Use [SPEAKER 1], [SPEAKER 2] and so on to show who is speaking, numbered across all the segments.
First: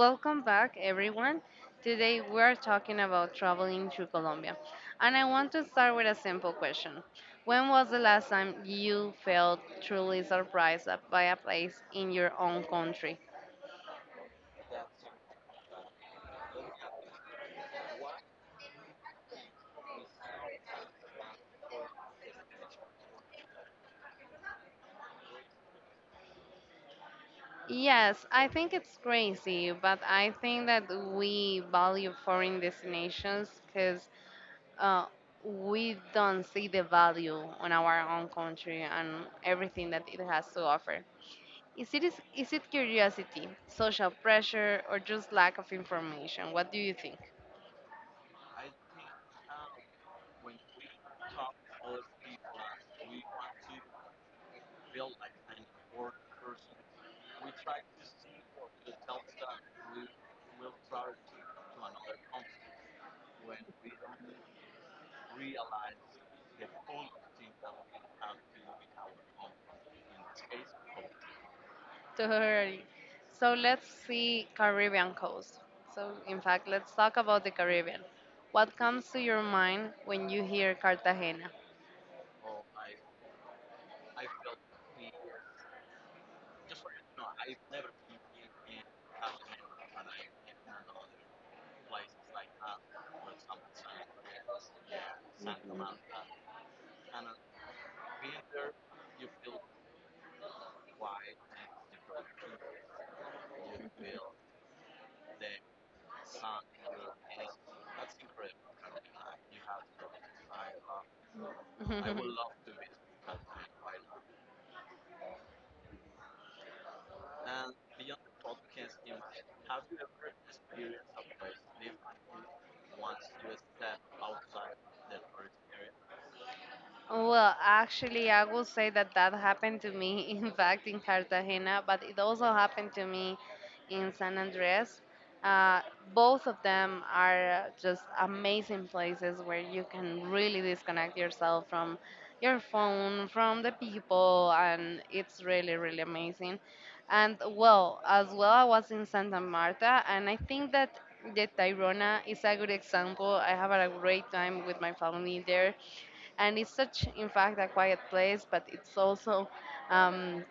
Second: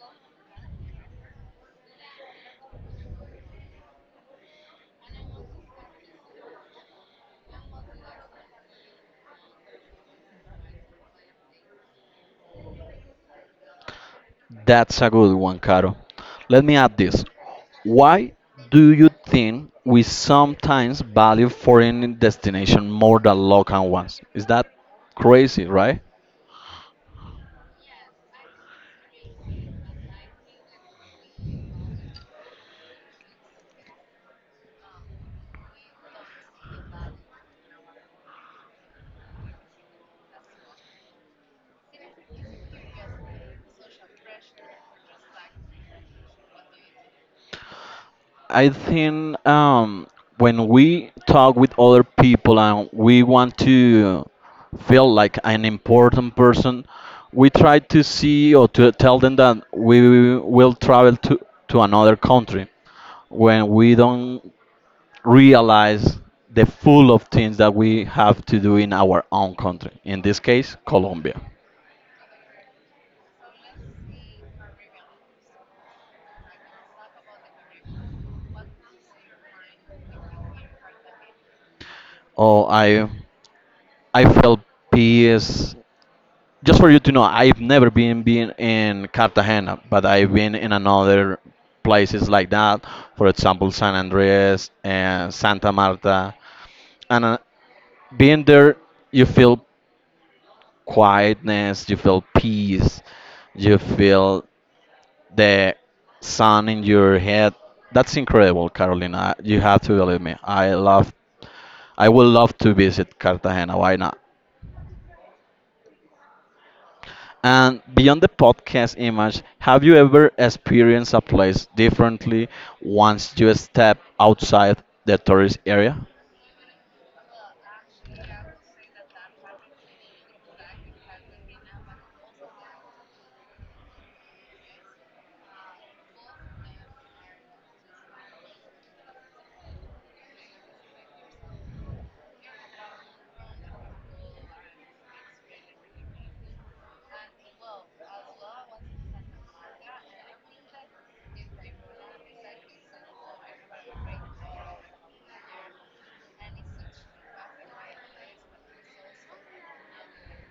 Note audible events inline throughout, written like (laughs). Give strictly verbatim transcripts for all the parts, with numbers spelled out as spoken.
[SPEAKER 1] Welcome back, everyone. Today we are talking about traveling through Colombia. And I want to start with a simple question. When was the last time you felt truly surprised by a place in your own country?
[SPEAKER 2] That's a good one, Caro. Let me add this. Why do you think we sometimes value foreign destinations more than local ones? Is that crazy, right?
[SPEAKER 1] Yes, I think it's crazy, but I think that we value foreign destinations because uh, we don't see the value on our own country and everything that it has to offer. Is it, is, is it curiosity, social pressure, or just lack of information? What do you think?
[SPEAKER 2] I think um, When we talk with other people and we want to feel like an important person, we try to see or to tell them that we will travel to, to another country when we don't realize the full of things that we have to do in our own country. In this case, Colombia.
[SPEAKER 1] Totally. So let's see Caribbean coast. So in fact, let's talk about the Caribbean. What comes to your mind when you hear Cartagena?
[SPEAKER 2] Oh, I I felt peace. Just for you to know, I've never been been in Cartagena, but I've been in another places like that. For example, San Andres and Santa Marta, and uh, being there, you feel quietness, you feel peace, you feel the sun in your head. That's incredible, Carolina. You have to believe me. I love, I
[SPEAKER 1] Mhm.
[SPEAKER 2] would love to visit Cartagena. Why not?
[SPEAKER 1] (laughs)
[SPEAKER 2] And beyond the podcast image, have you ever experienced a place differently once you step outside the tourist area?
[SPEAKER 1] Well, actually, I will say that that happened to me, (laughs) in fact, in Cartagena, but it also happened to me in San Andres. Uh, both of them are just amazing places where you can really disconnect yourself from your phone, from the people, and it's really, really amazing. And well, as well, I was in Santa Marta, and I think that the Tayrona is a good example. I have had a great time with my family there, and it's such, in fact, a quiet place, but it's also um,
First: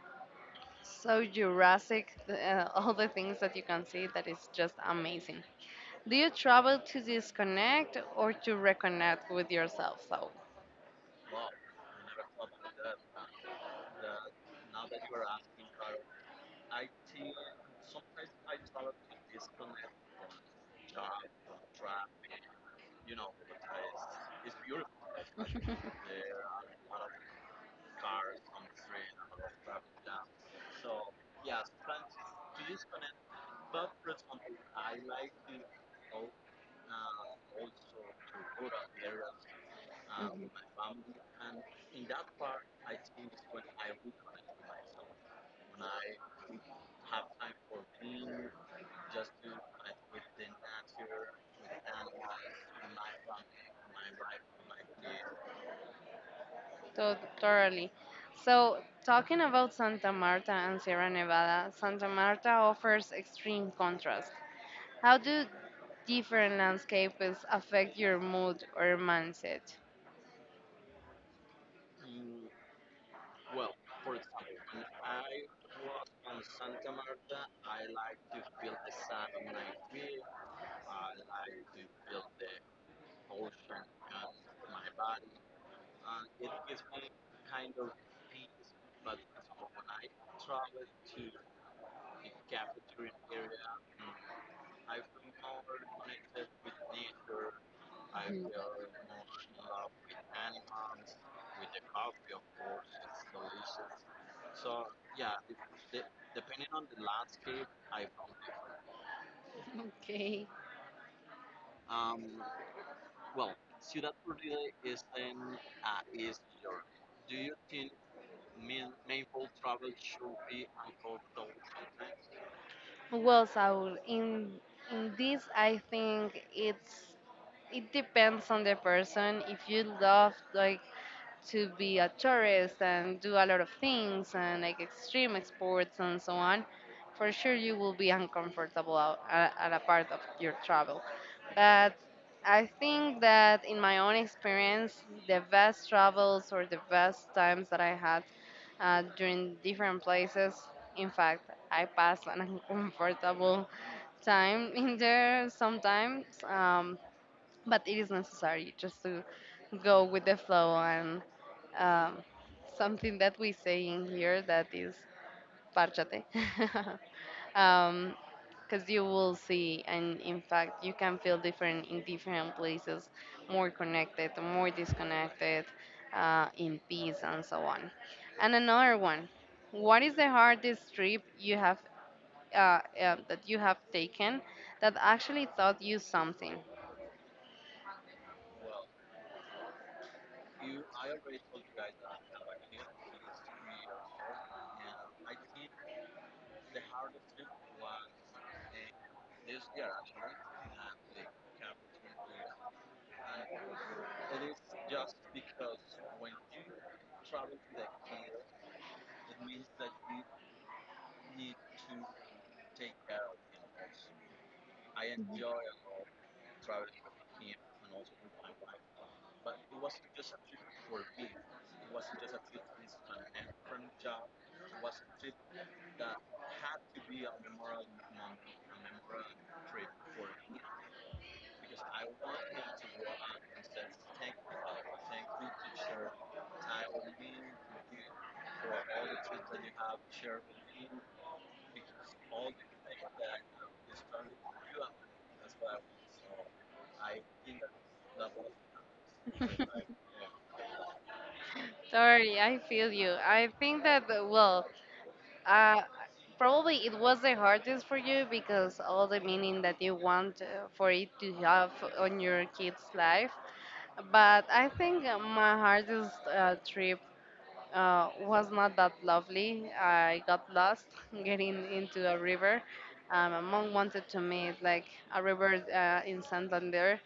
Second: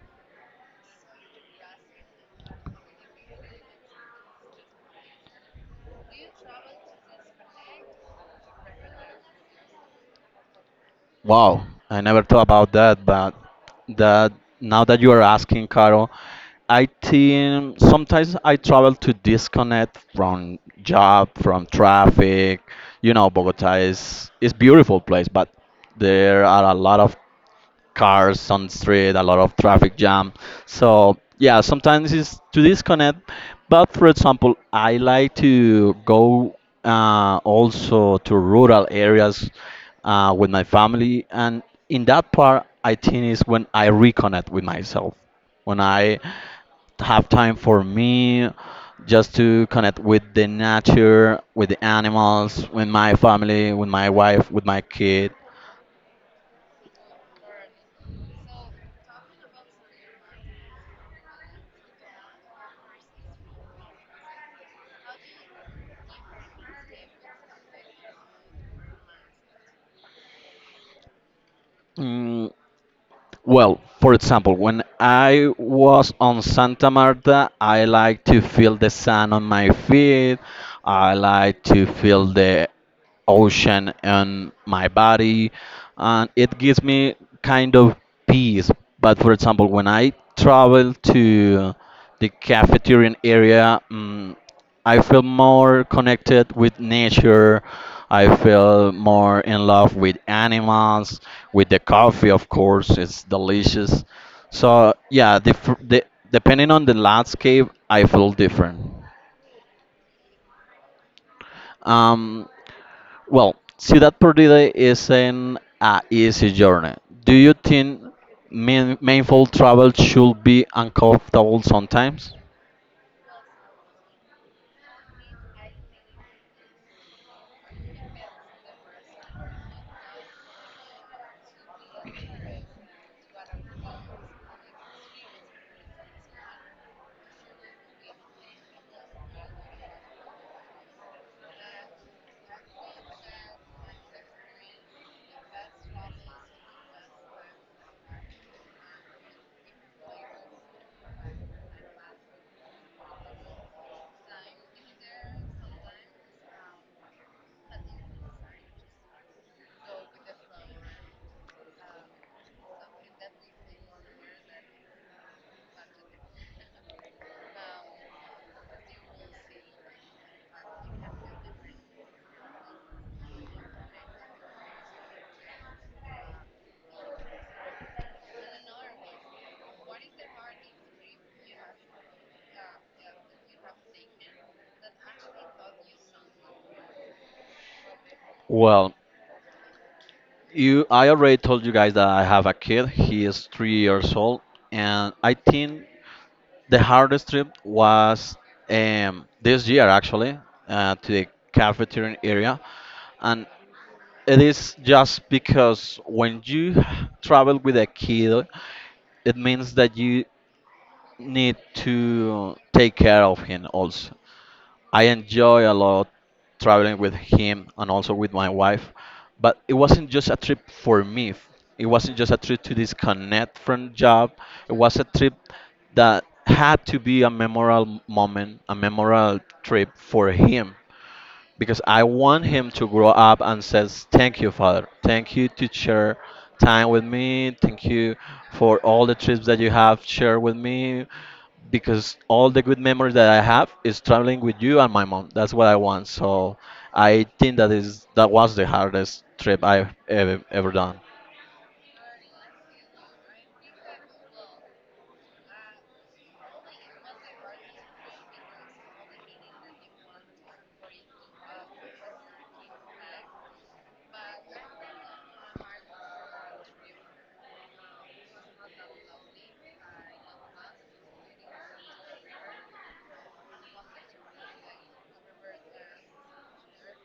[SPEAKER 1] so jurassic, uh, (laughs) all the things that you can see, that is just amazing. Do you travel to disconnect or to reconnect with yourself? So
[SPEAKER 2] Wow, I never thought about that, but that now that you are asking, Carol, I think sometimes I travel to disconnect from job, from traffic. You know, Bogota is is beautiful place, but
[SPEAKER 1] Mhm.
[SPEAKER 2] there are a lot of cars on the street, a lot of traffic jam. So yeah, sometimes it's to disconnect. But for example, I like to go uh, also to rural areas uh, with my family, and
[SPEAKER 1] (laughs)
[SPEAKER 2] in that part, I think is when I reconnect with myself, when I have time for me just to connect with the nature, with the animals, with my family, with my wife, with my kid.
[SPEAKER 1] To- Totally. So, talking about Santa Marta and Sierra Nevada, Santa Marta offers extreme contrast. How do different landscapes affect your mood or mindset?
[SPEAKER 2] Mm, Well, for example, when I was on Santa Marta, I like to feel the sun on my feet. I like to feel the ocean on my body, and it gives me kind of peace. But for example, when I travel to the cafeterian area mm I feel more connected with nature, I feel more in love with animals, with the coffee, of course, it's delicious. So yeah, the, the, depending on the landscape I feel different.
[SPEAKER 1] (laughs) Okay.
[SPEAKER 2] Um, Well, Ciudad Perdida is an uh, easy journey. Do you think mean, meaningful travel should be uncomfortable sometimes?
[SPEAKER 1] Well, Saul, in in this, I think it's it depends on the person. If you love, like, to be a tourist and do a lot of things and like extreme sports and so on, for sure you will be uncomfortable out- at, at a part of your travel. But I think that in my own experience, the best travels or the best times that I had uh, during different places. In fact, I passed an (laughs) uncomfortable time in there sometimes, um, but it is necessary just to go with the flow and, um, something that we say in here that is parchate. (laughs) um because you will see, and in fact you can feel different in different places, more connected, more disconnected, uh, in peace and so on. And another one, what is the hardest trip you have uh, uh, that you have taken that actually taught you something?
[SPEAKER 2] Well, you, I already told you guys that I have a kid. He is three years old, and I think the hardest trip was um, this year actually uh, to the cafeteria area, and it is just because when you travel with a kid, it means that you need to take care of him also. I enjoy a lot traveling with him and also with my wife, but it wasn't just a trip for me. It wasn't just a trip to disconnect from job. It was a trip that had to be a memorable moment, a memorable trip for him because I want him to grow up and says, "Thank you, father. Thank you to share time with me. Thank you for all the trips that you have shared with me." Because all the good memories that I have is traveling with you and my mom. That's what I want. So I think that is that was the hardest trip I've
[SPEAKER 1] (laughs)
[SPEAKER 2] ever, ever done.
[SPEAKER 1] Sorry, I feel you. I think that, uh, well, Uh, probably it was the hardest for you because all the meaning that you want, uh, for it to have on your kid's life. But I think, uh, my hardest, uh, trip, uh, was not that lovely. I got lost (laughs) getting into a river. Um, my mom wanted to meet, like, a river uh, in Santander,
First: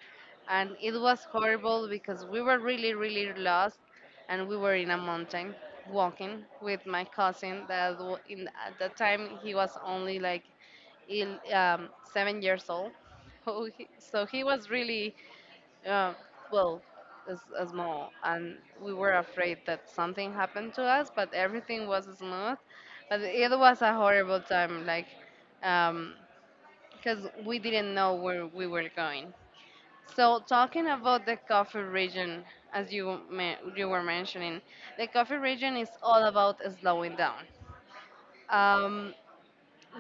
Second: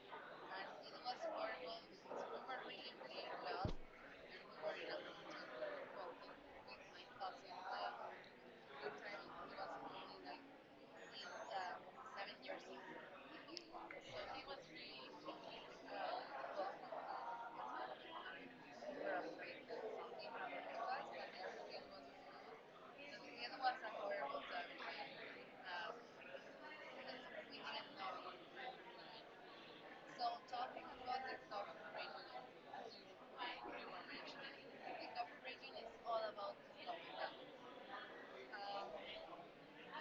[SPEAKER 1] and it was horrible because we were really, really lost, and we were in a mountain walking with my cousin that, w- in at that time, he was only like il- um, seven years old. (laughs) So he so he was really, uh, well, it's, uh, small, and we were afraid that something happened to us, but everything was smooth. But it was a horrible time, like, um, because we didn't know where we were going. So talking about the coffee region, as you me- you were mentioning, the coffee region is all about slowing down. Um,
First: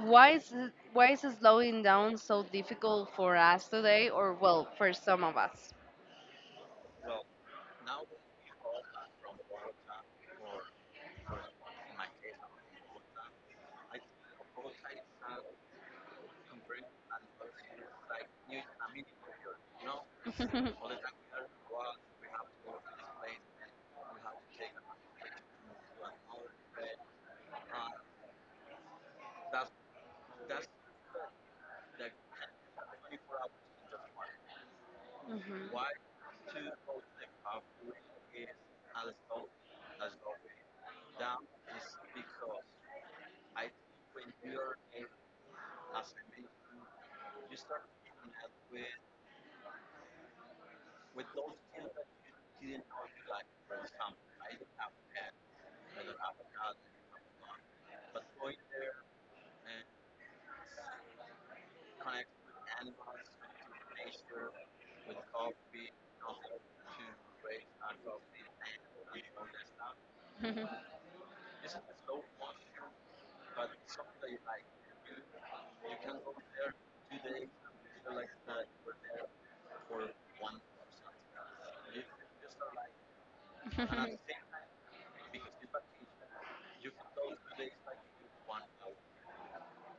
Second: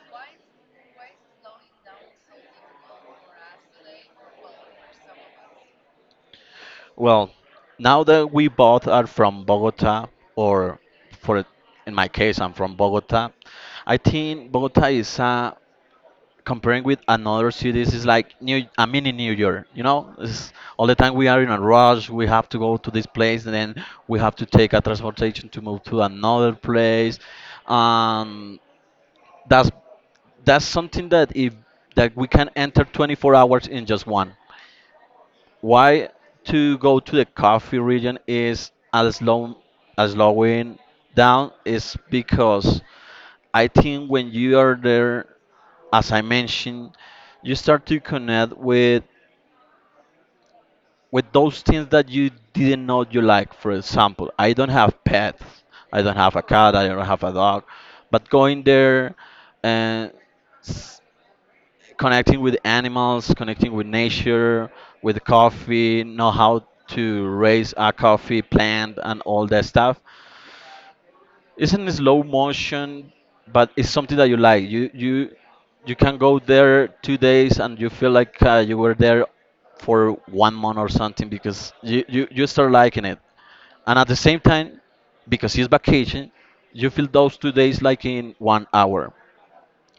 [SPEAKER 1] why is it- why is slowing down so difficult for us today, or, well, for some of us?
[SPEAKER 2] Well, now that we both are from Bogota, or for in my case, I'm from Bogota. I think Bogota is a comparing with another cities is like new, I mean, in New York, you know, it's all the time
[SPEAKER 1] (laughs)
[SPEAKER 2] we are in a rush, we have to go to this place, and then we have to take a transportation to move to another place. um that's that's something that if that we can enter twenty-four hours in just one.
[SPEAKER 1] In this
[SPEAKER 2] Why to go to the coffee region is as slow as slowing down is because I think when you are there, as I mentioned, you start to connect with with those things that you didn't know you like. For example, I don't have pets. I don't have a cat. I don't have a dog. But going there and s- connecting with animals, connecting with nature, with coffee, know how to raise a coffee plant and all that stuff.
[SPEAKER 1] place.
[SPEAKER 2] Isn't slow motion, but it's something that you like. You you you can go there two days and you feel like uh, you were there for one month or something because you, you you start liking it, and at the
[SPEAKER 1] Mhm.
[SPEAKER 2] same
[SPEAKER 1] (laughs)
[SPEAKER 2] time, because it's vacation, you feel those two days like in one hour.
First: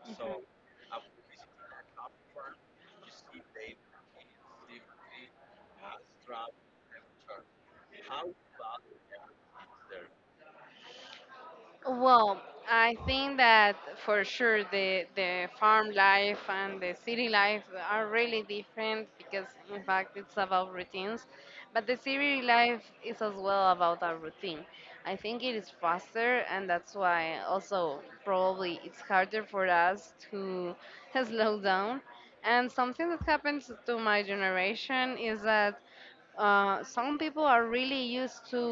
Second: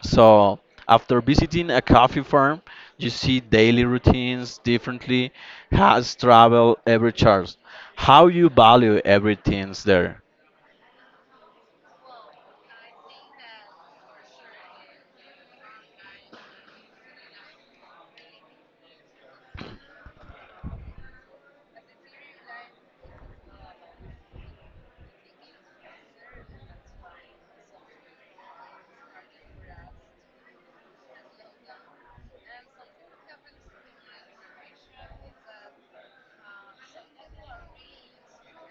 [SPEAKER 2] So after visiting a coffee farm, you see daily routines differently, has travel every charge, how you value everything's there.
[SPEAKER 1] Well, I think that, for sure, the the farm life and the city life are really different, because in fact it's about routines, but the city life is as well about a routine. I think it is faster, and that's why also probably it's harder for us to (laughs) slow down. And something that happens to my generation is that, uh, some people are really used to,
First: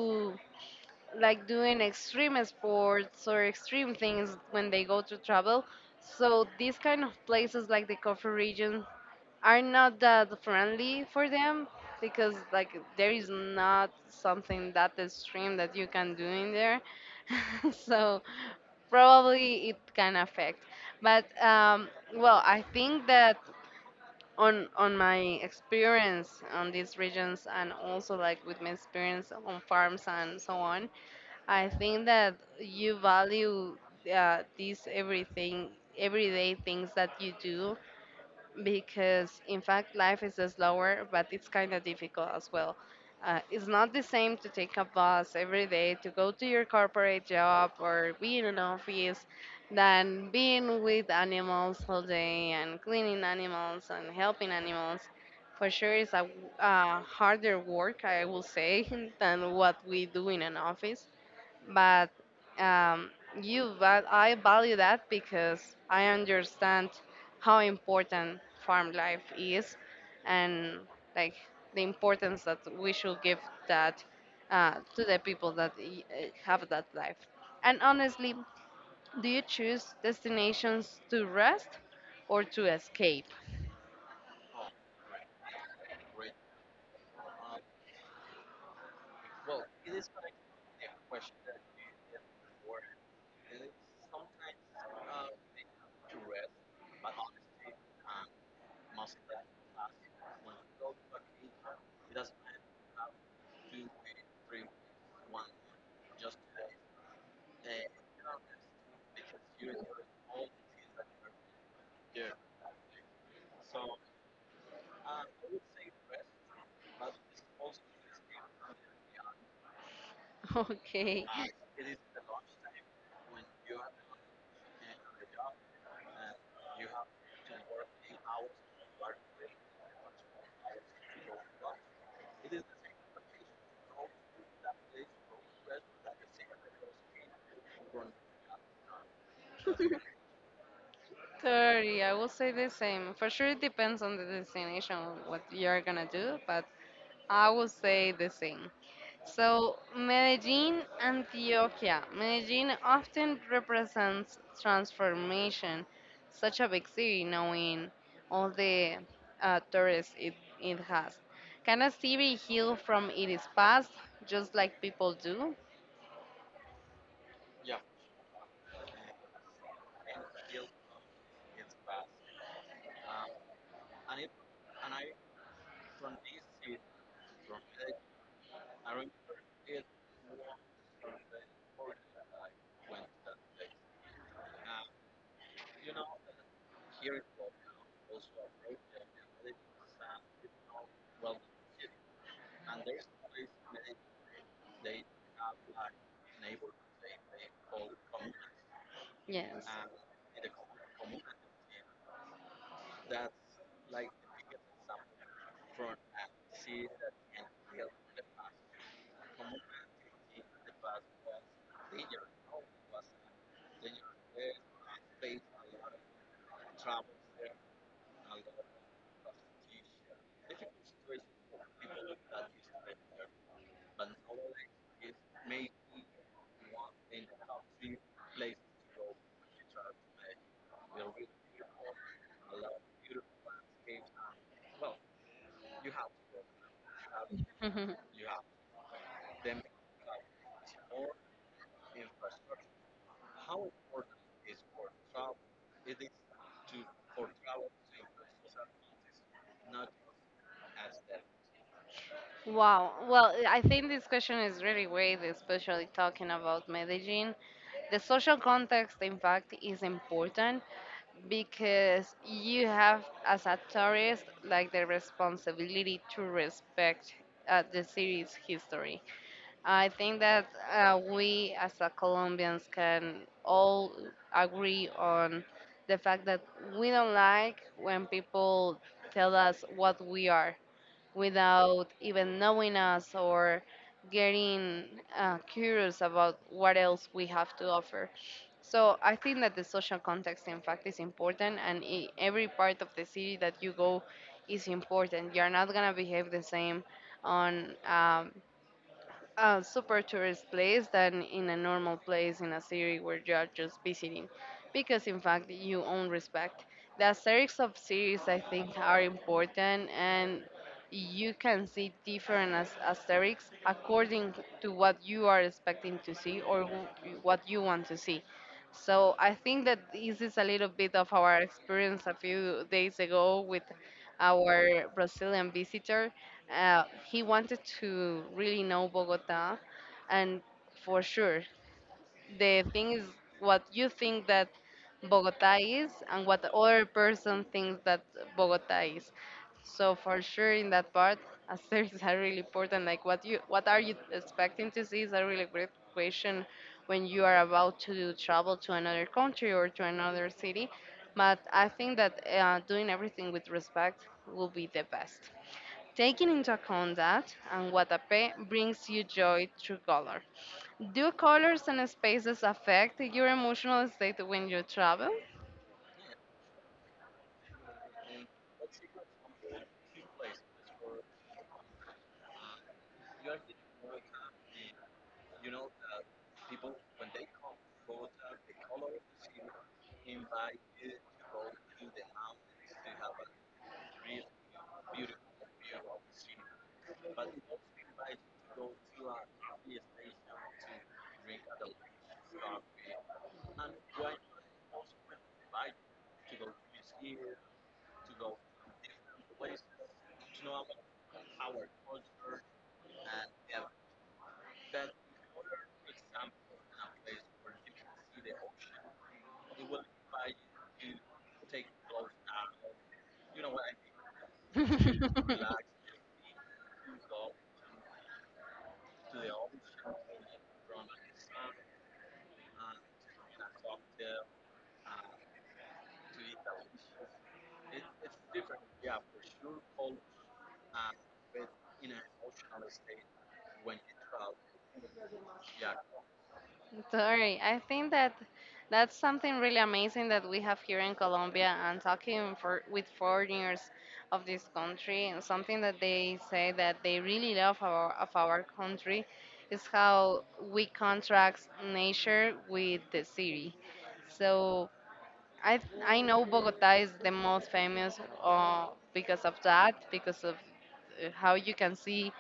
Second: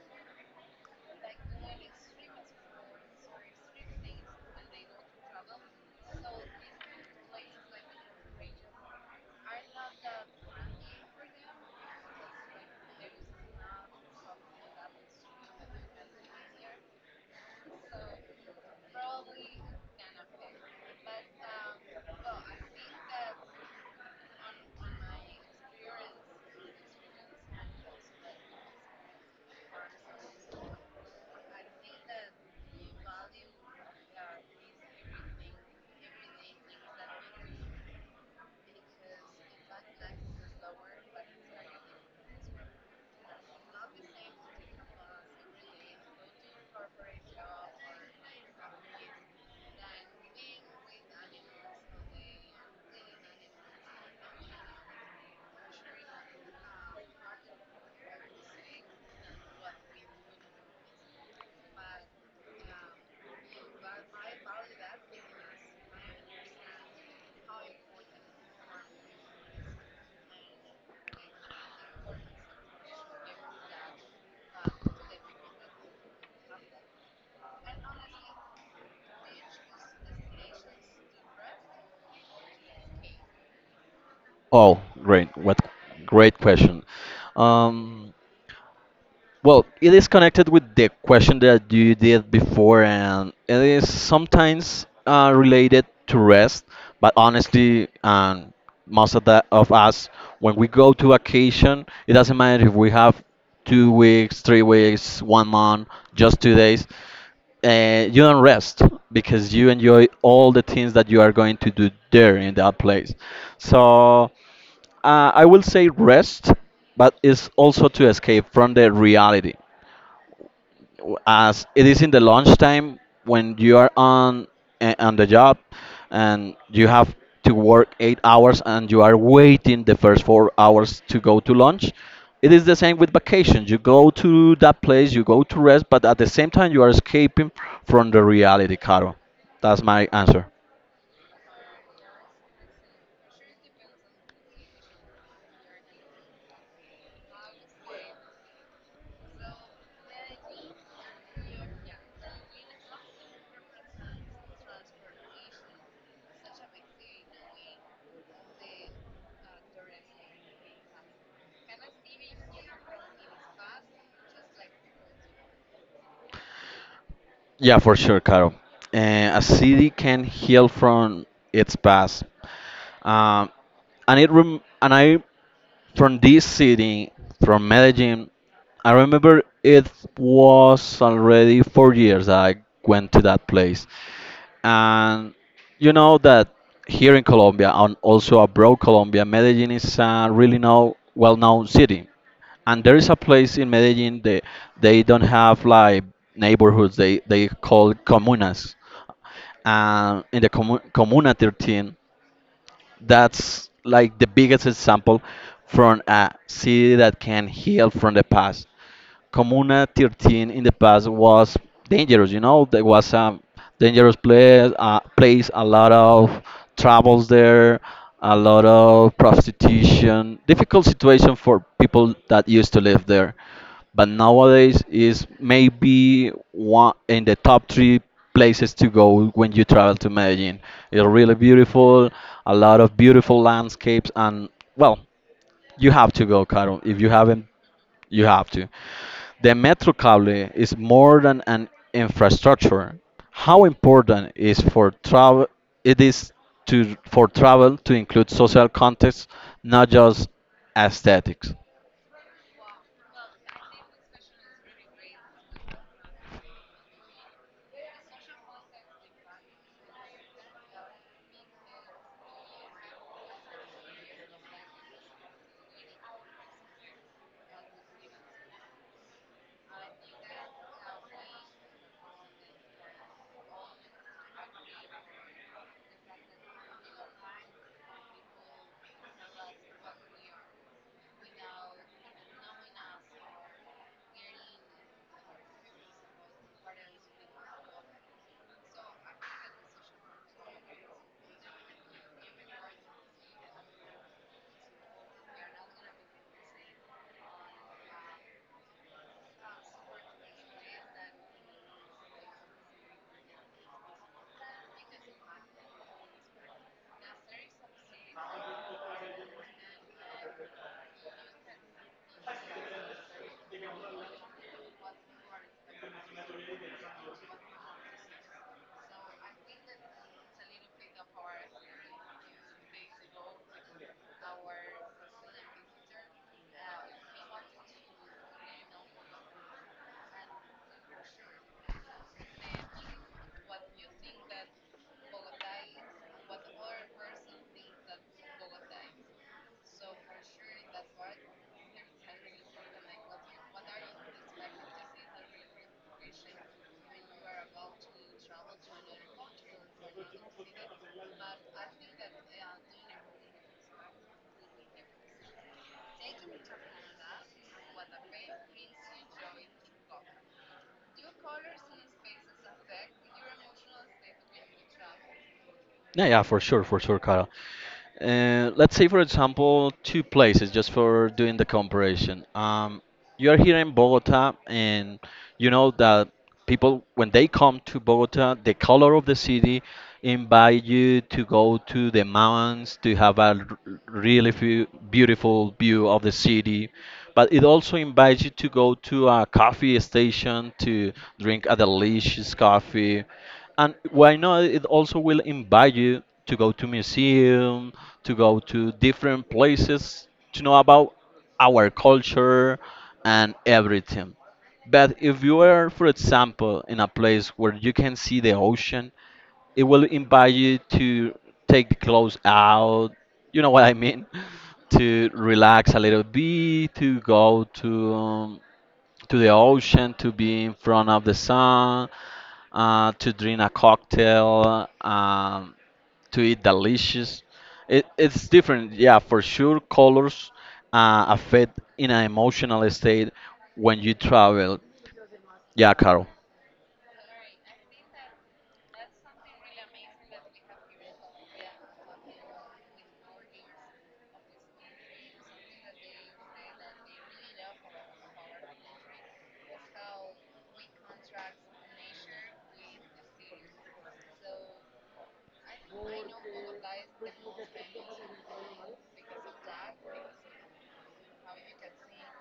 [SPEAKER 1] like, doing extreme sports or extreme things when they go to travel. So these kind of places like the coffee region are not that friendly for them, because, like, there is not something that extreme that you can do in there. (laughs) So probably it can affect. But, um, well, I think that, on on my experience on these regions, and also like with my experience on farms and so on, I think that you value, uh, these everything, everyday things that you do, because in fact, life is slower, but it's kind of difficult as well. Uh, it's not the same to take a bus every day to go to your corporate job or be in an office than being with animals all day and cleaning animals and helping animals. For sure, it's a, uh, harder work, I will say, (laughs) than what we do in an office. But, um, you, but I value that, because I understand how important farm life is, and, like, the importance that we should give that, uh, to the people that y- uh, have that life. And honestly, do you choose destinations to rest or to escape?
[SPEAKER 2] Oh, great. What great question. Um, well, it is connected with the question that you did before, and it is sometimes uh, related to rest. But honestly, and most of the of us, when we go to vacation, it doesn't matter if we have two weeks, three weeks, one month, just two days. Uh, you don't rest because you enjoy all the things that you are going to do there in that place. So. Uh, I will say rest, but it's also to escape from the reality.
[SPEAKER 1] (laughs) Okay.
[SPEAKER 2] As it is in the lunchtime when you are on eh, on the job and you have to work eight hours and you are waiting the first four hours to go to lunch. It is the same with vacation. You go to that place, you go to rest, but at the same time you are escaping from the reality, Caro. That's my answer.
[SPEAKER 1] Thirty, I will say the same. For sure, it depends on the destination, what you're gonna do, but I would say the same. So, Medellin, Antioquia. Medellin often represents transformation. Such a big city, knowing all the, uh, tourists it, it has. Can a city heal from its past, just like people do?
[SPEAKER 2] Yeah, for sure, Caro. Uh, a city can heal from its past, um, and it rem- and I from this city, from Medellin, I remember it was already four years that I went to that place, and you know that here in Colombia and also abroad Colombia, Medellin is a really now well-known city. And there is a place in Medellin they they don't have like neighborhoods. They they call comunas.
[SPEAKER 1] Yes. (laughs)
[SPEAKER 2] And in the commu comuna thirteen, that's like the biggest example from a city that can heal from the past. Comuna thirteen in the past was dangerous. You know, there was a dangerous place. Uh, place a lot of troubles there, a lot of prostitution, difficult situation for people that used to live there. But nowadays is maybe one in the top three places to go when you travel to Medellin. It's really beautiful, a lot of beautiful landscapes, and well. You have to go, Carol. If you haven't,
[SPEAKER 1] Mhm.
[SPEAKER 2] you have to. The Metrocable is more than an infrastructure. How important is for travel it is to for travel to include social context, not just aesthetics.
[SPEAKER 1] Wow. Well, I think this question is really great, especially talking about Medellin. The social context, in fact, is important. Because you have, as a tourist, like the responsibility to respect, uh, the city's history. I think that, uh, we as a Colombians can all agree on the fact that we don't like when people tell us what we are, without even knowing us or getting, uh, curious about what else we have to offer. So I think that the social context, in fact, is important, and I every part of the city that you go is important. You're not gonna behave the same on. Um, a super tourist place than in a normal place in a city where you're just visiting, because in fact you own respect. The aesthetics of cities, I think, are important, and you can see different as- aesthetics according to what you are expecting to see, or wh- what you want to see. So I think that this is a little bit of our experience a few days ago with our Brazilian visitor. uh, he wanted to really know Bogota, and for sure, the thing is what you think that Bogota is, and what the other person thinks that Bogota is. So for sure, in that part, (laughs) answers are really important. Like, what you, what are you expecting to see is a really great question when you are about to travel to another country or to another city. But I think that, uh, doing everything with respect will be the best. Taking into account that, and what a pay brings you joy through color. Do colors and spaces affect your emotional state when you travel?
[SPEAKER 2] Yeah, yeah, for sure, for sure, Carol. Uh, let's say, for example, two places just for doing the comparison. Um, you are here in Bogota, and you know that people, when they come to Bogota, the color of the city invite you to go to the mountains to have a r- really few, beautiful view of the city. But it also invites you to go to a coffee station to drink a delicious coffee, and why not? It also will invite you to go to museum, to go to different places to know about our culture and everything. But if you are, for example, in a place where you can see the ocean, it will invite you to take the clothes out. You know what I mean? (laughs) To
[SPEAKER 1] (laughs)
[SPEAKER 2] relax a little bit, to go to um, to the ocean, to be in front of the sun, uh, to drink a cocktail, um, to eat delicious. It, it's different, yeah, for sure. Colors uh, affect in an emotional state when you travel. Yeah, Carol.
[SPEAKER 1] Sorry, I think that that's something really amazing that we have here in Colombia, and talking for, with foreigners of this country, and something that they say that they really love our, of our country is how we contrast nature with the city. So I th- I know Bogota is the most famous, uh, because of that, because of, uh, how you can see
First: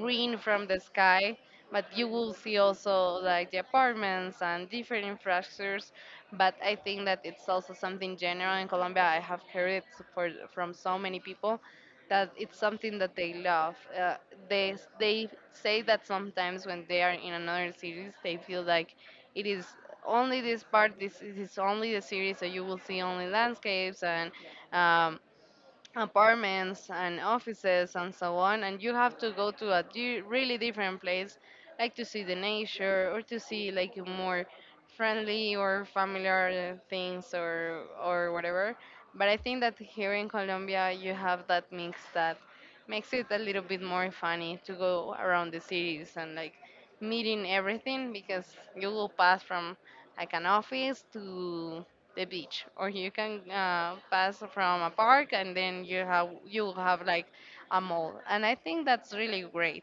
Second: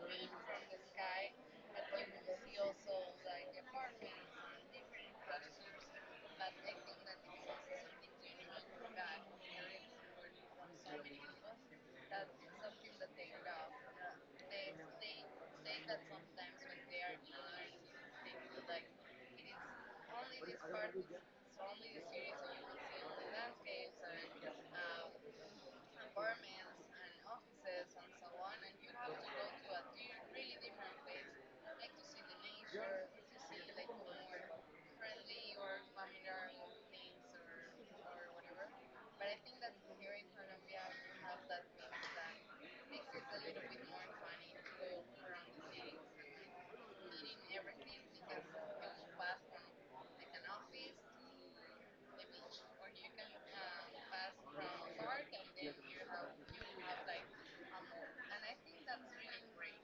[SPEAKER 1] green from the sky, but you will see also like the apartments and different infrastructures. But I think that it's also something general in Colombia. I have heard it for, from so many people that it's something that they love. Uh, they they say that sometimes when they are in another cities, they feel like it is only this part. This, this is only the series, so you will see only landscapes and, um, apartments and offices and so on, and you have to go to a di- really different place, like to see the nature or to see, like, more friendly or familiar things, or or whatever. But I think that here in Colombia you have that mix that makes it a little bit more funny to go around the cities, and, like, meeting everything, because you will pass from, like, an office to the beach, or you can, uh, pass from a park, and then you have you have, like, a mall. And I think that's really great.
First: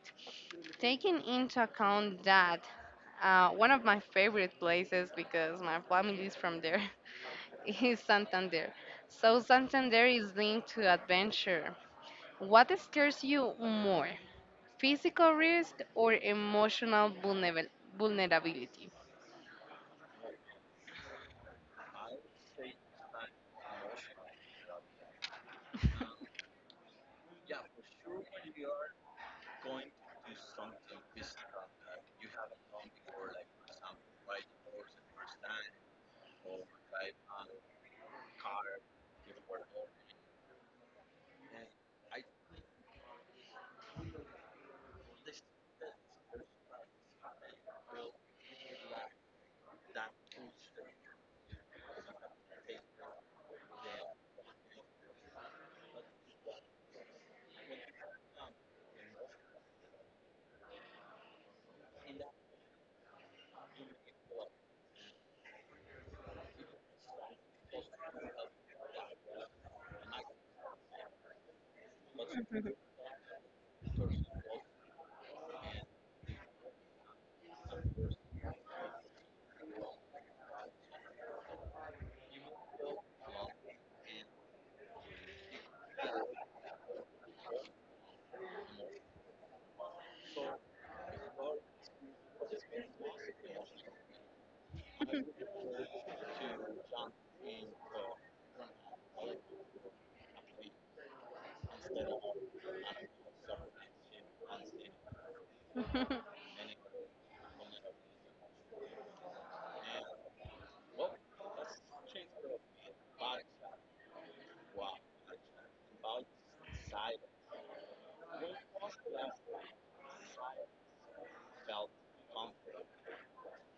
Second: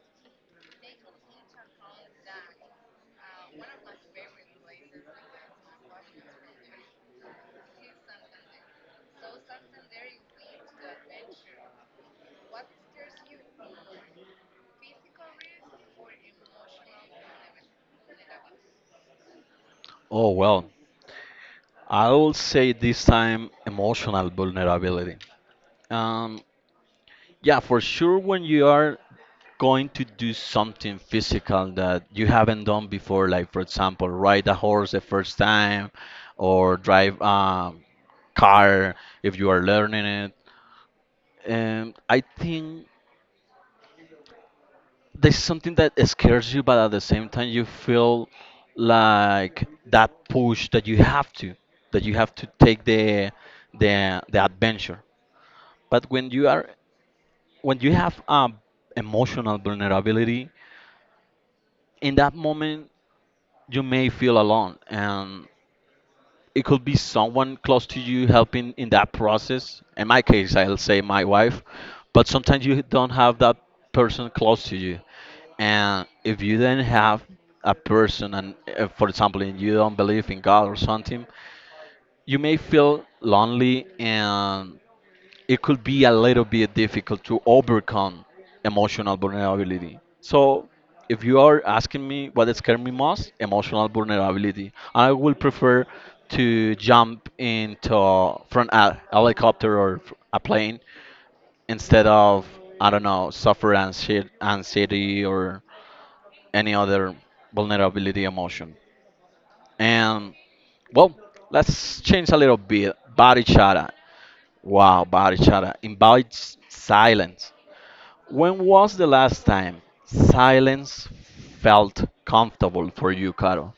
[SPEAKER 1] Taking into account that, uh, one of my favorite places, because my family is from there (laughs) is Santander. So Santander is linked to adventure. What scares you more, physical risk or emotional vulnerabil- vulnerability?
[SPEAKER 2] Oh well, I will say this time emotional vulnerability. Um, yeah, for sure. When you are going to do something physical that you haven't done before, like for example, ride a horse the first time, or drive a car if you are learning it. And I think there's something that scares you, but at the same time you feel like that push that you have to, that you have to take the the the adventure. But when you are when you have um, emotional vulnerability, in that moment you may feel alone, and it could be someone close to you helping in that process. In my case, I'll say my wife, but sometimes you don't have that person close to you. And if you then have a person, and uh, for example, and you don't believe in god or something, you may feel lonely, and it could be a little bit difficult to overcome emotional vulnerability. So, if you are asking me what scared me most, emotional vulnerability, I will prefer to jump into from a helicopter or f- a plane instead of, I don't know, suffer anxie- anxiety or
[SPEAKER 1] (laughs)
[SPEAKER 2] any other vulnerability emotion. And well, let's change a little bit. Body chara. Wow, Barichara invites silence. When was the last time silence felt comfortable for you, Carol?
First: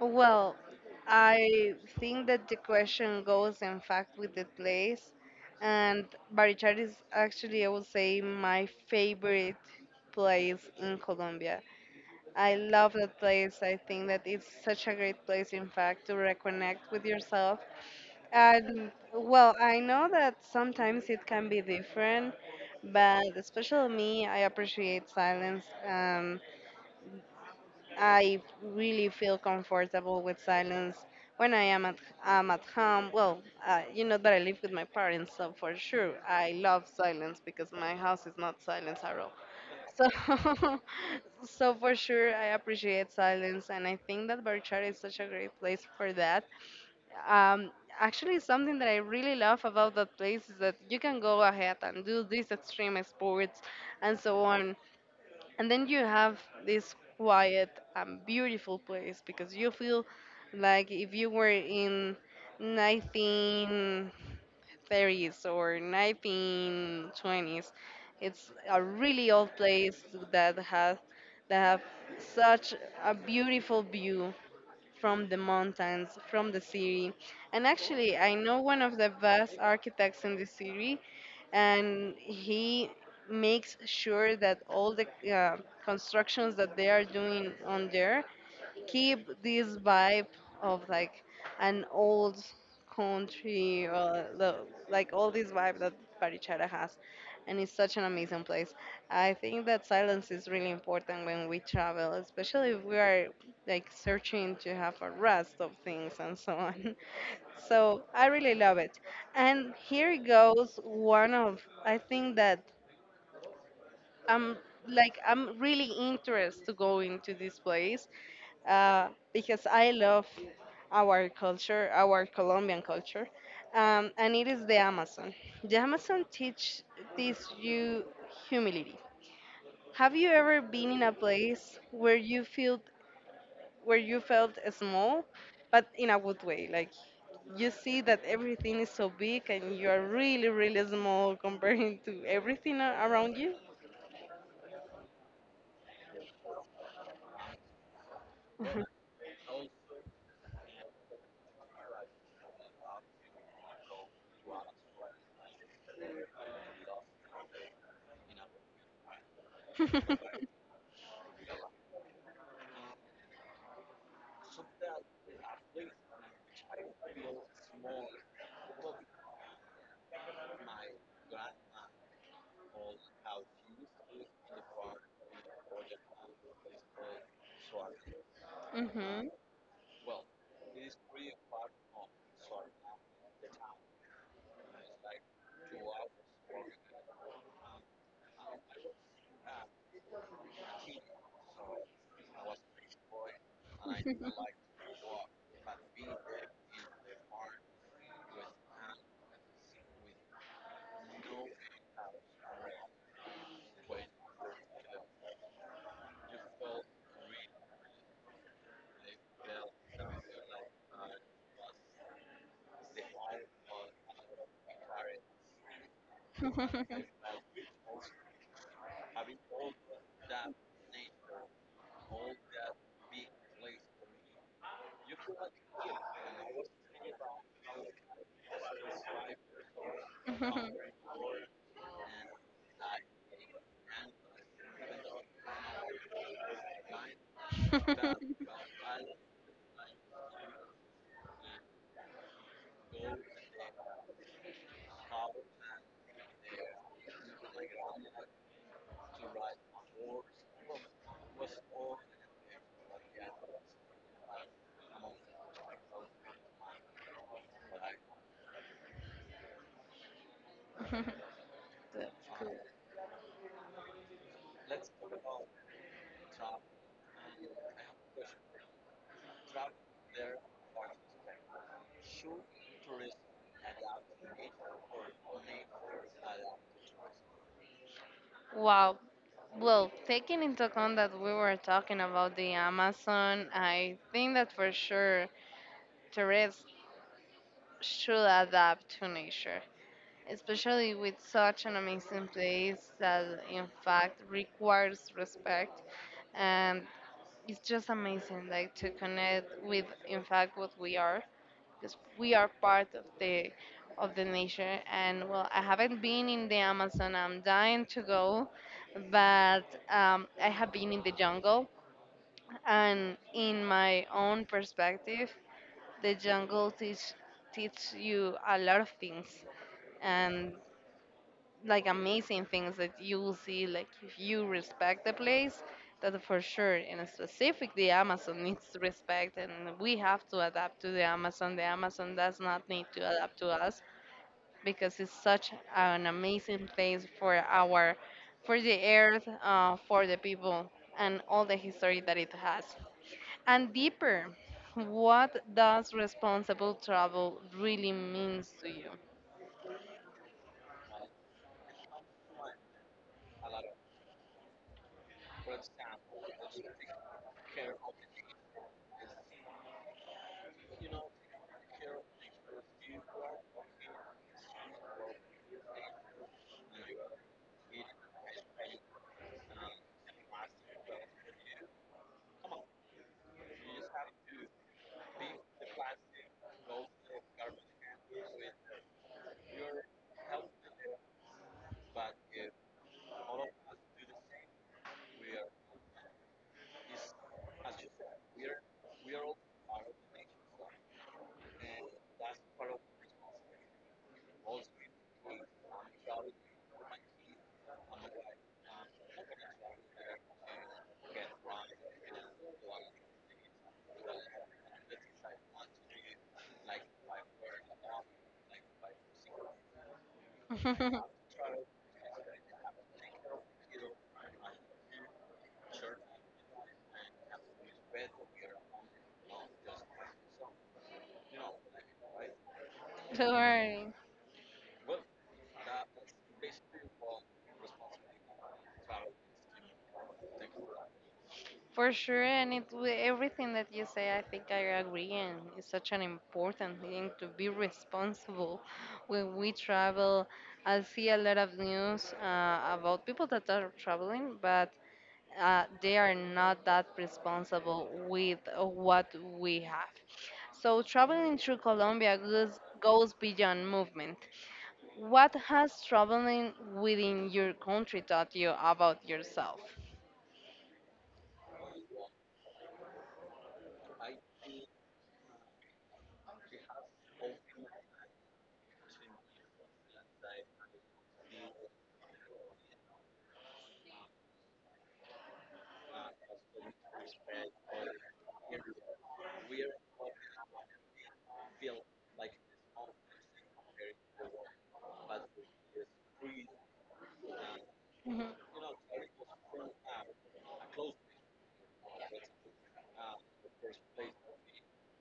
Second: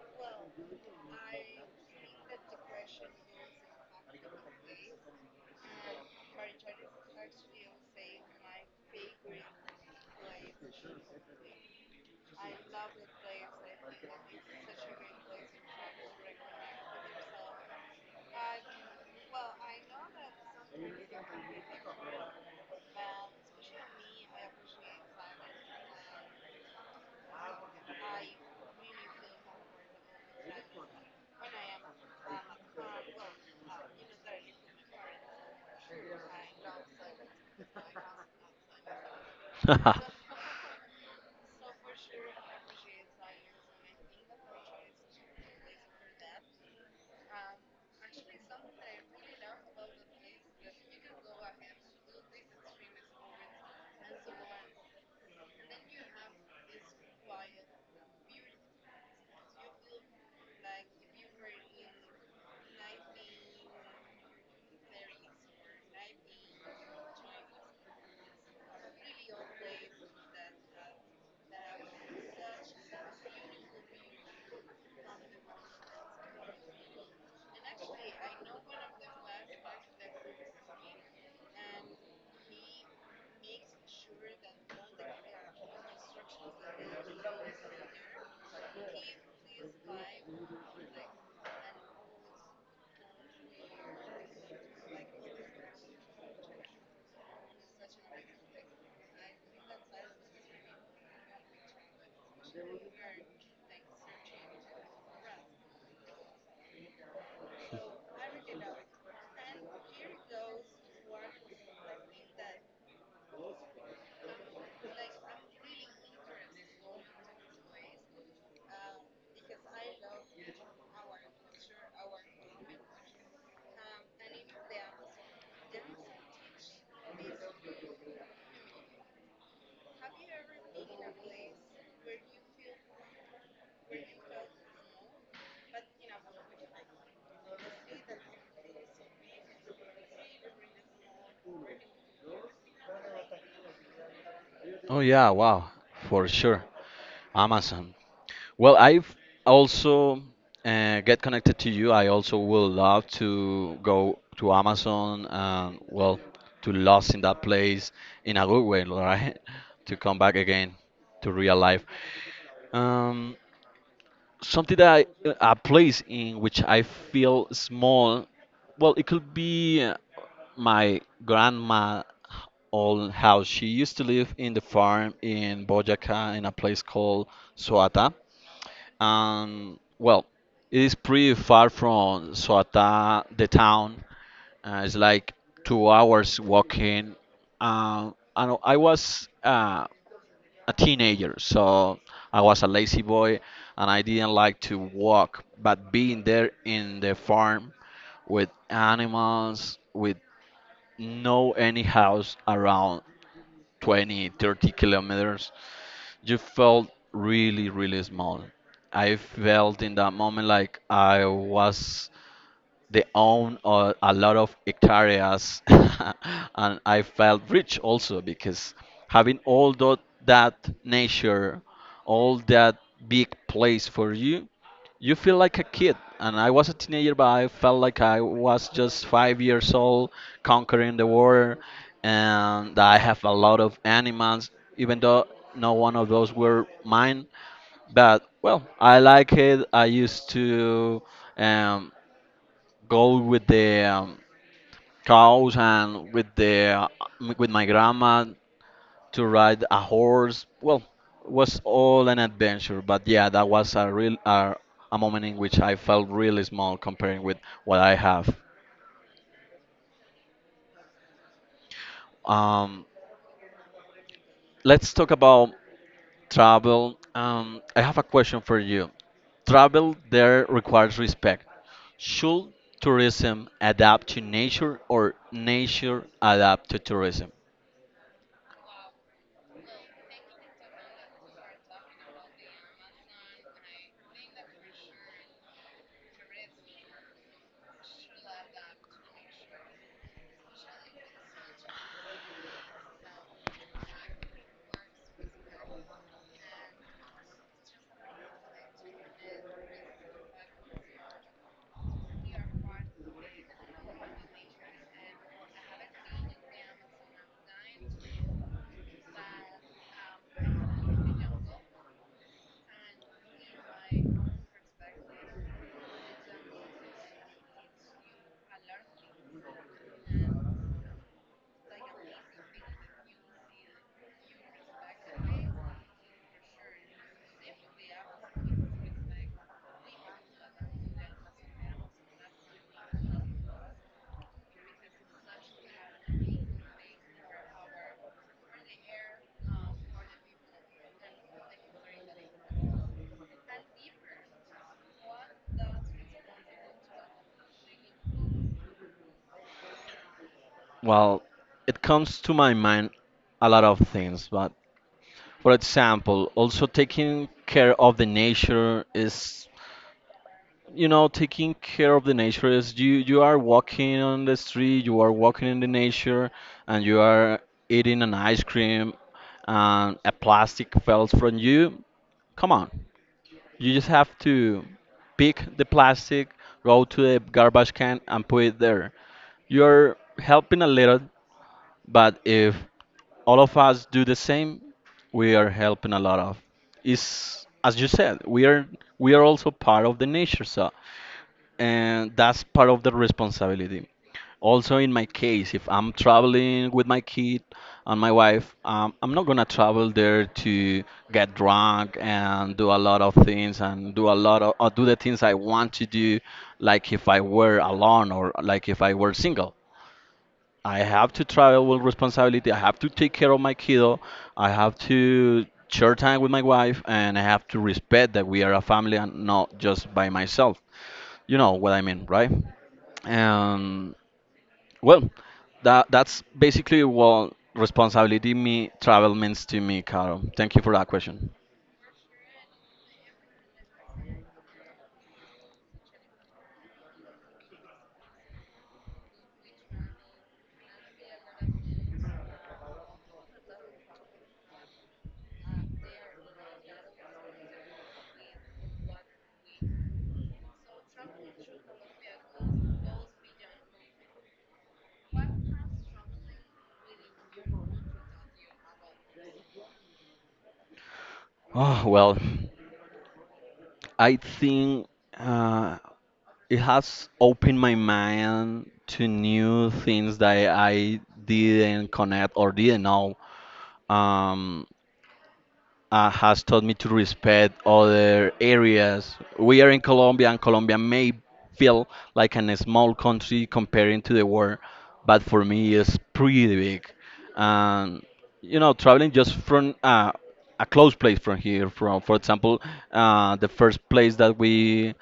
[SPEAKER 1] Well, I think that the question goes, in fact, with the place. And Barichara is actually, I would say, my favorite place in Colombia. I love that place. I think that it's such a great place, in fact, to reconnect with yourself. And, well, I know that sometimes it can be different, but especially me, I appreciate silence. Um, I really feel comfortable with silence when I am at am at home. Well, uh, you know that I live with my parents, so for sure I love silence because my house is not silence at all. So,
[SPEAKER 2] (laughs)
[SPEAKER 1] (laughs) so for sure I appreciate silence, and I think that Berkshire is such a great place for that. Um, actually, something that I really love about that place is that you can go ahead and do these extreme sports and so on, and then you have this quiet and beautiful place because you feel like if you were in nineteen thirties or nineteen twenties. It's a really old place that has that have such a beautiful view from the mountains, from the city. And actually, I know one of the best architects in the city, and he makes sure that all the uh, constructions that they are doing on there keep this vibe of like an old country, or the, like all this vibe that Barichara has, and it's such an amazing place. I think that silence is really important when we travel, especially if we are like searching to have a rest of things and so on. (laughs) So I really love it. And here goes one of I think that I'm like I'm really interested to go into this place, uh, because I love our culture, our Colombian culture, um, and it is the Amazon. The Amazon teach teaches you humility. Have you ever been in a place where you felt where you felt small, but in a good way? Like you see that everything is so big and you are really, really small comparing (laughs) to everything a- around you.
[SPEAKER 2] oh yeah, wow, for sure. Amazon. Well,
[SPEAKER 1] (laughs)
[SPEAKER 2] I've also uh, get connected to you. I also will love to go to Amazon and well to lost in that place in a good way, right? (laughs) To come back again to real life. Um, Something that I, a place in which I feel small. Well, it could be uh, my grandma old house. She used to live in the farm in Boyaca in a place called Soata,
[SPEAKER 1] Mhm.
[SPEAKER 2] and well, it is pretty far from Suata, the town. Uh, it's like two hours walking. Um, and I was uh, a teenager, so I was a lazy boy, and I didn't like to walk. But being there in the farm with animals, with no any house around twenty, thirty kilometers, you felt really really small. I felt in that moment like I was, they own uh, a lot of hectares, (laughs) and
[SPEAKER 1] (laughs)
[SPEAKER 2] I felt rich also because having all tho- that nature, all that big place for you, you feel like a kid. And I was a teenager, but I felt like I was just five years old,
[SPEAKER 1] Mhm.
[SPEAKER 2] conquering the world, and I have a lot of animals, even though no one of those were mine. But
[SPEAKER 1] (laughs)
[SPEAKER 2] well, I like it. I used to. Um, Go with the um, cows and with the with my grandma to ride a horse. Well, it was all an adventure, but yeah, that was a real a, a moment in which I felt really small comparing with what I have. Um, let's talk about travel. Um, I have a question for you. Travel there requires respect. Should tourism adapt to nature or nature adapt to tourism?
[SPEAKER 1] Wow. Well, taking into account that we were talking about the Amazon, I think that for sure tourists should adapt to nature, especially with such an amazing place that, in fact, requires respect. And it's just amazing, like, to connect with, in fact, what we are. Because we are part of the of the nature, and well, I haven't been in the Amazon, I'm dying to go, but um, I have been in the jungle, and in my own perspective, the jungle teach teach you a lot of things, and like amazing things that you will see, like if you respect the place. That for sure, and specific the Amazon (laughs) needs to respect, and we have to adapt to the Amazon. The Amazon does not need to adapt to us because it's such an amazing place for our, for the Earth, uh, for the people, and all the history that it has. And deeper, what does responsible travel really means to
[SPEAKER 2] Well, it comes to my mind a lot of things, but for example, also taking care of the nature is, you know, taking care of the nature is you you are walking on the street, you are walking in the nature, and you are eating an ice cream, and a plastic falls from you. Come on, you just have to pick the plastic, go to the garbage can, and put it there. You're helping a little, but if all of us do the same, we are helping a lot of. Is as you said, we are we are also part of the nature, so and that's part of the responsibility. Also, in my case, if I'm traveling with my kid and my wife, um, I'm not gonna travel there to get drunk and do a lot of things and do a lot of or do the things I want to do, like if I were alone or like if I were single. I
[SPEAKER 1] you? (laughs)
[SPEAKER 2] have to travel with responsibility. I have to take care of my kiddo. I have to share time with my wife, and I have to respect that we are a family and not just by myself. You know what I mean, right?
[SPEAKER 1] Don't worry.
[SPEAKER 2] And well, that that's basically what responsibility me travel means to me, Carol. Thank you for that question.
[SPEAKER 1] For sure, and it wi- everything that you say, I think I agree, and it's such an important thing to be responsible when we travel. I see a lot of news uh, about people that are traveling, but uh, they are not that responsible with what we have. So traveling through Colombia goes goes beyond movement. What has traveling within your country taught you about yourself?
[SPEAKER 2] Oh well, I think uh, it has opened my mind to new things that I didn't connect or didn't know. Um, uh, has taught me to respect other areas. We are in Colombia, and Colombia may feel like a small country comparing to the world, but for me, it's pretty big. And you know, traveling just from uh, a close place from here, from for example, uh, the first place that we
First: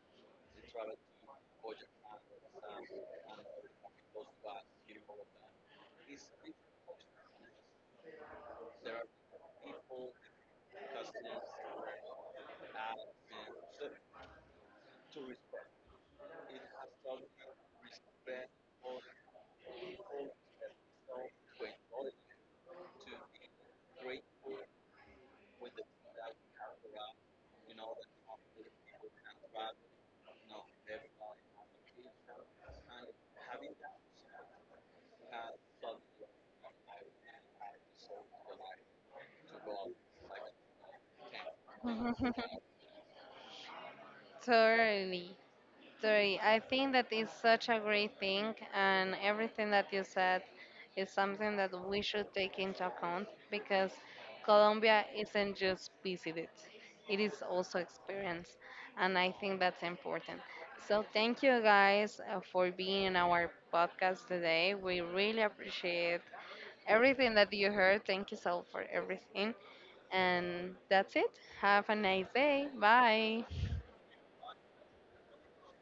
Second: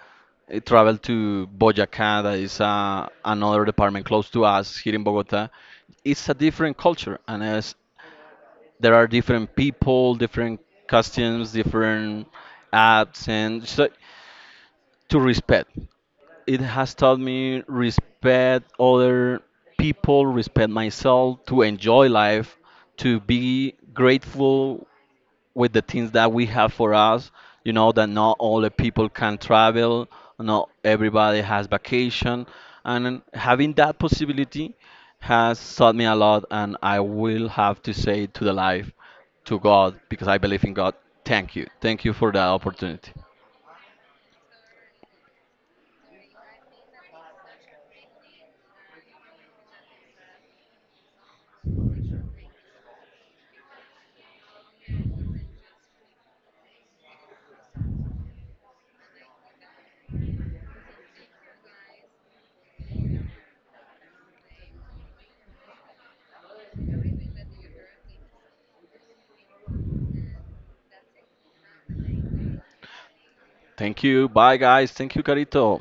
[SPEAKER 2] I traveled to Boyacá, that is uh, another department close to us here in Bogota. It's a different culture, and as there are different people, different costumes, different acts, and so to respect. It has taught me respect other people, respect myself, to enjoy life, to be grateful with the things that we have for us. You know that not all the people can travel, not everybody has vacation, and having that possibility has taught me a lot. And I will have to say to the life, to God, because I believe in God. Thank you, thank you for that
[SPEAKER 1] (laughs)
[SPEAKER 2] opportunity.
[SPEAKER 1] Totally. Dory, I think that is such a great thing, and everything that you said is something that we should take into account because Colombia isn't just visited, it is also experienced, and I think that's important. So, thank you guys uh, for being in our podcast today. We really appreciate everything that you heard. Thank you so for everything, and that's it. Have a nice day. Bye.
[SPEAKER 2] Thank you. Bye, guys. Thank you, Carito.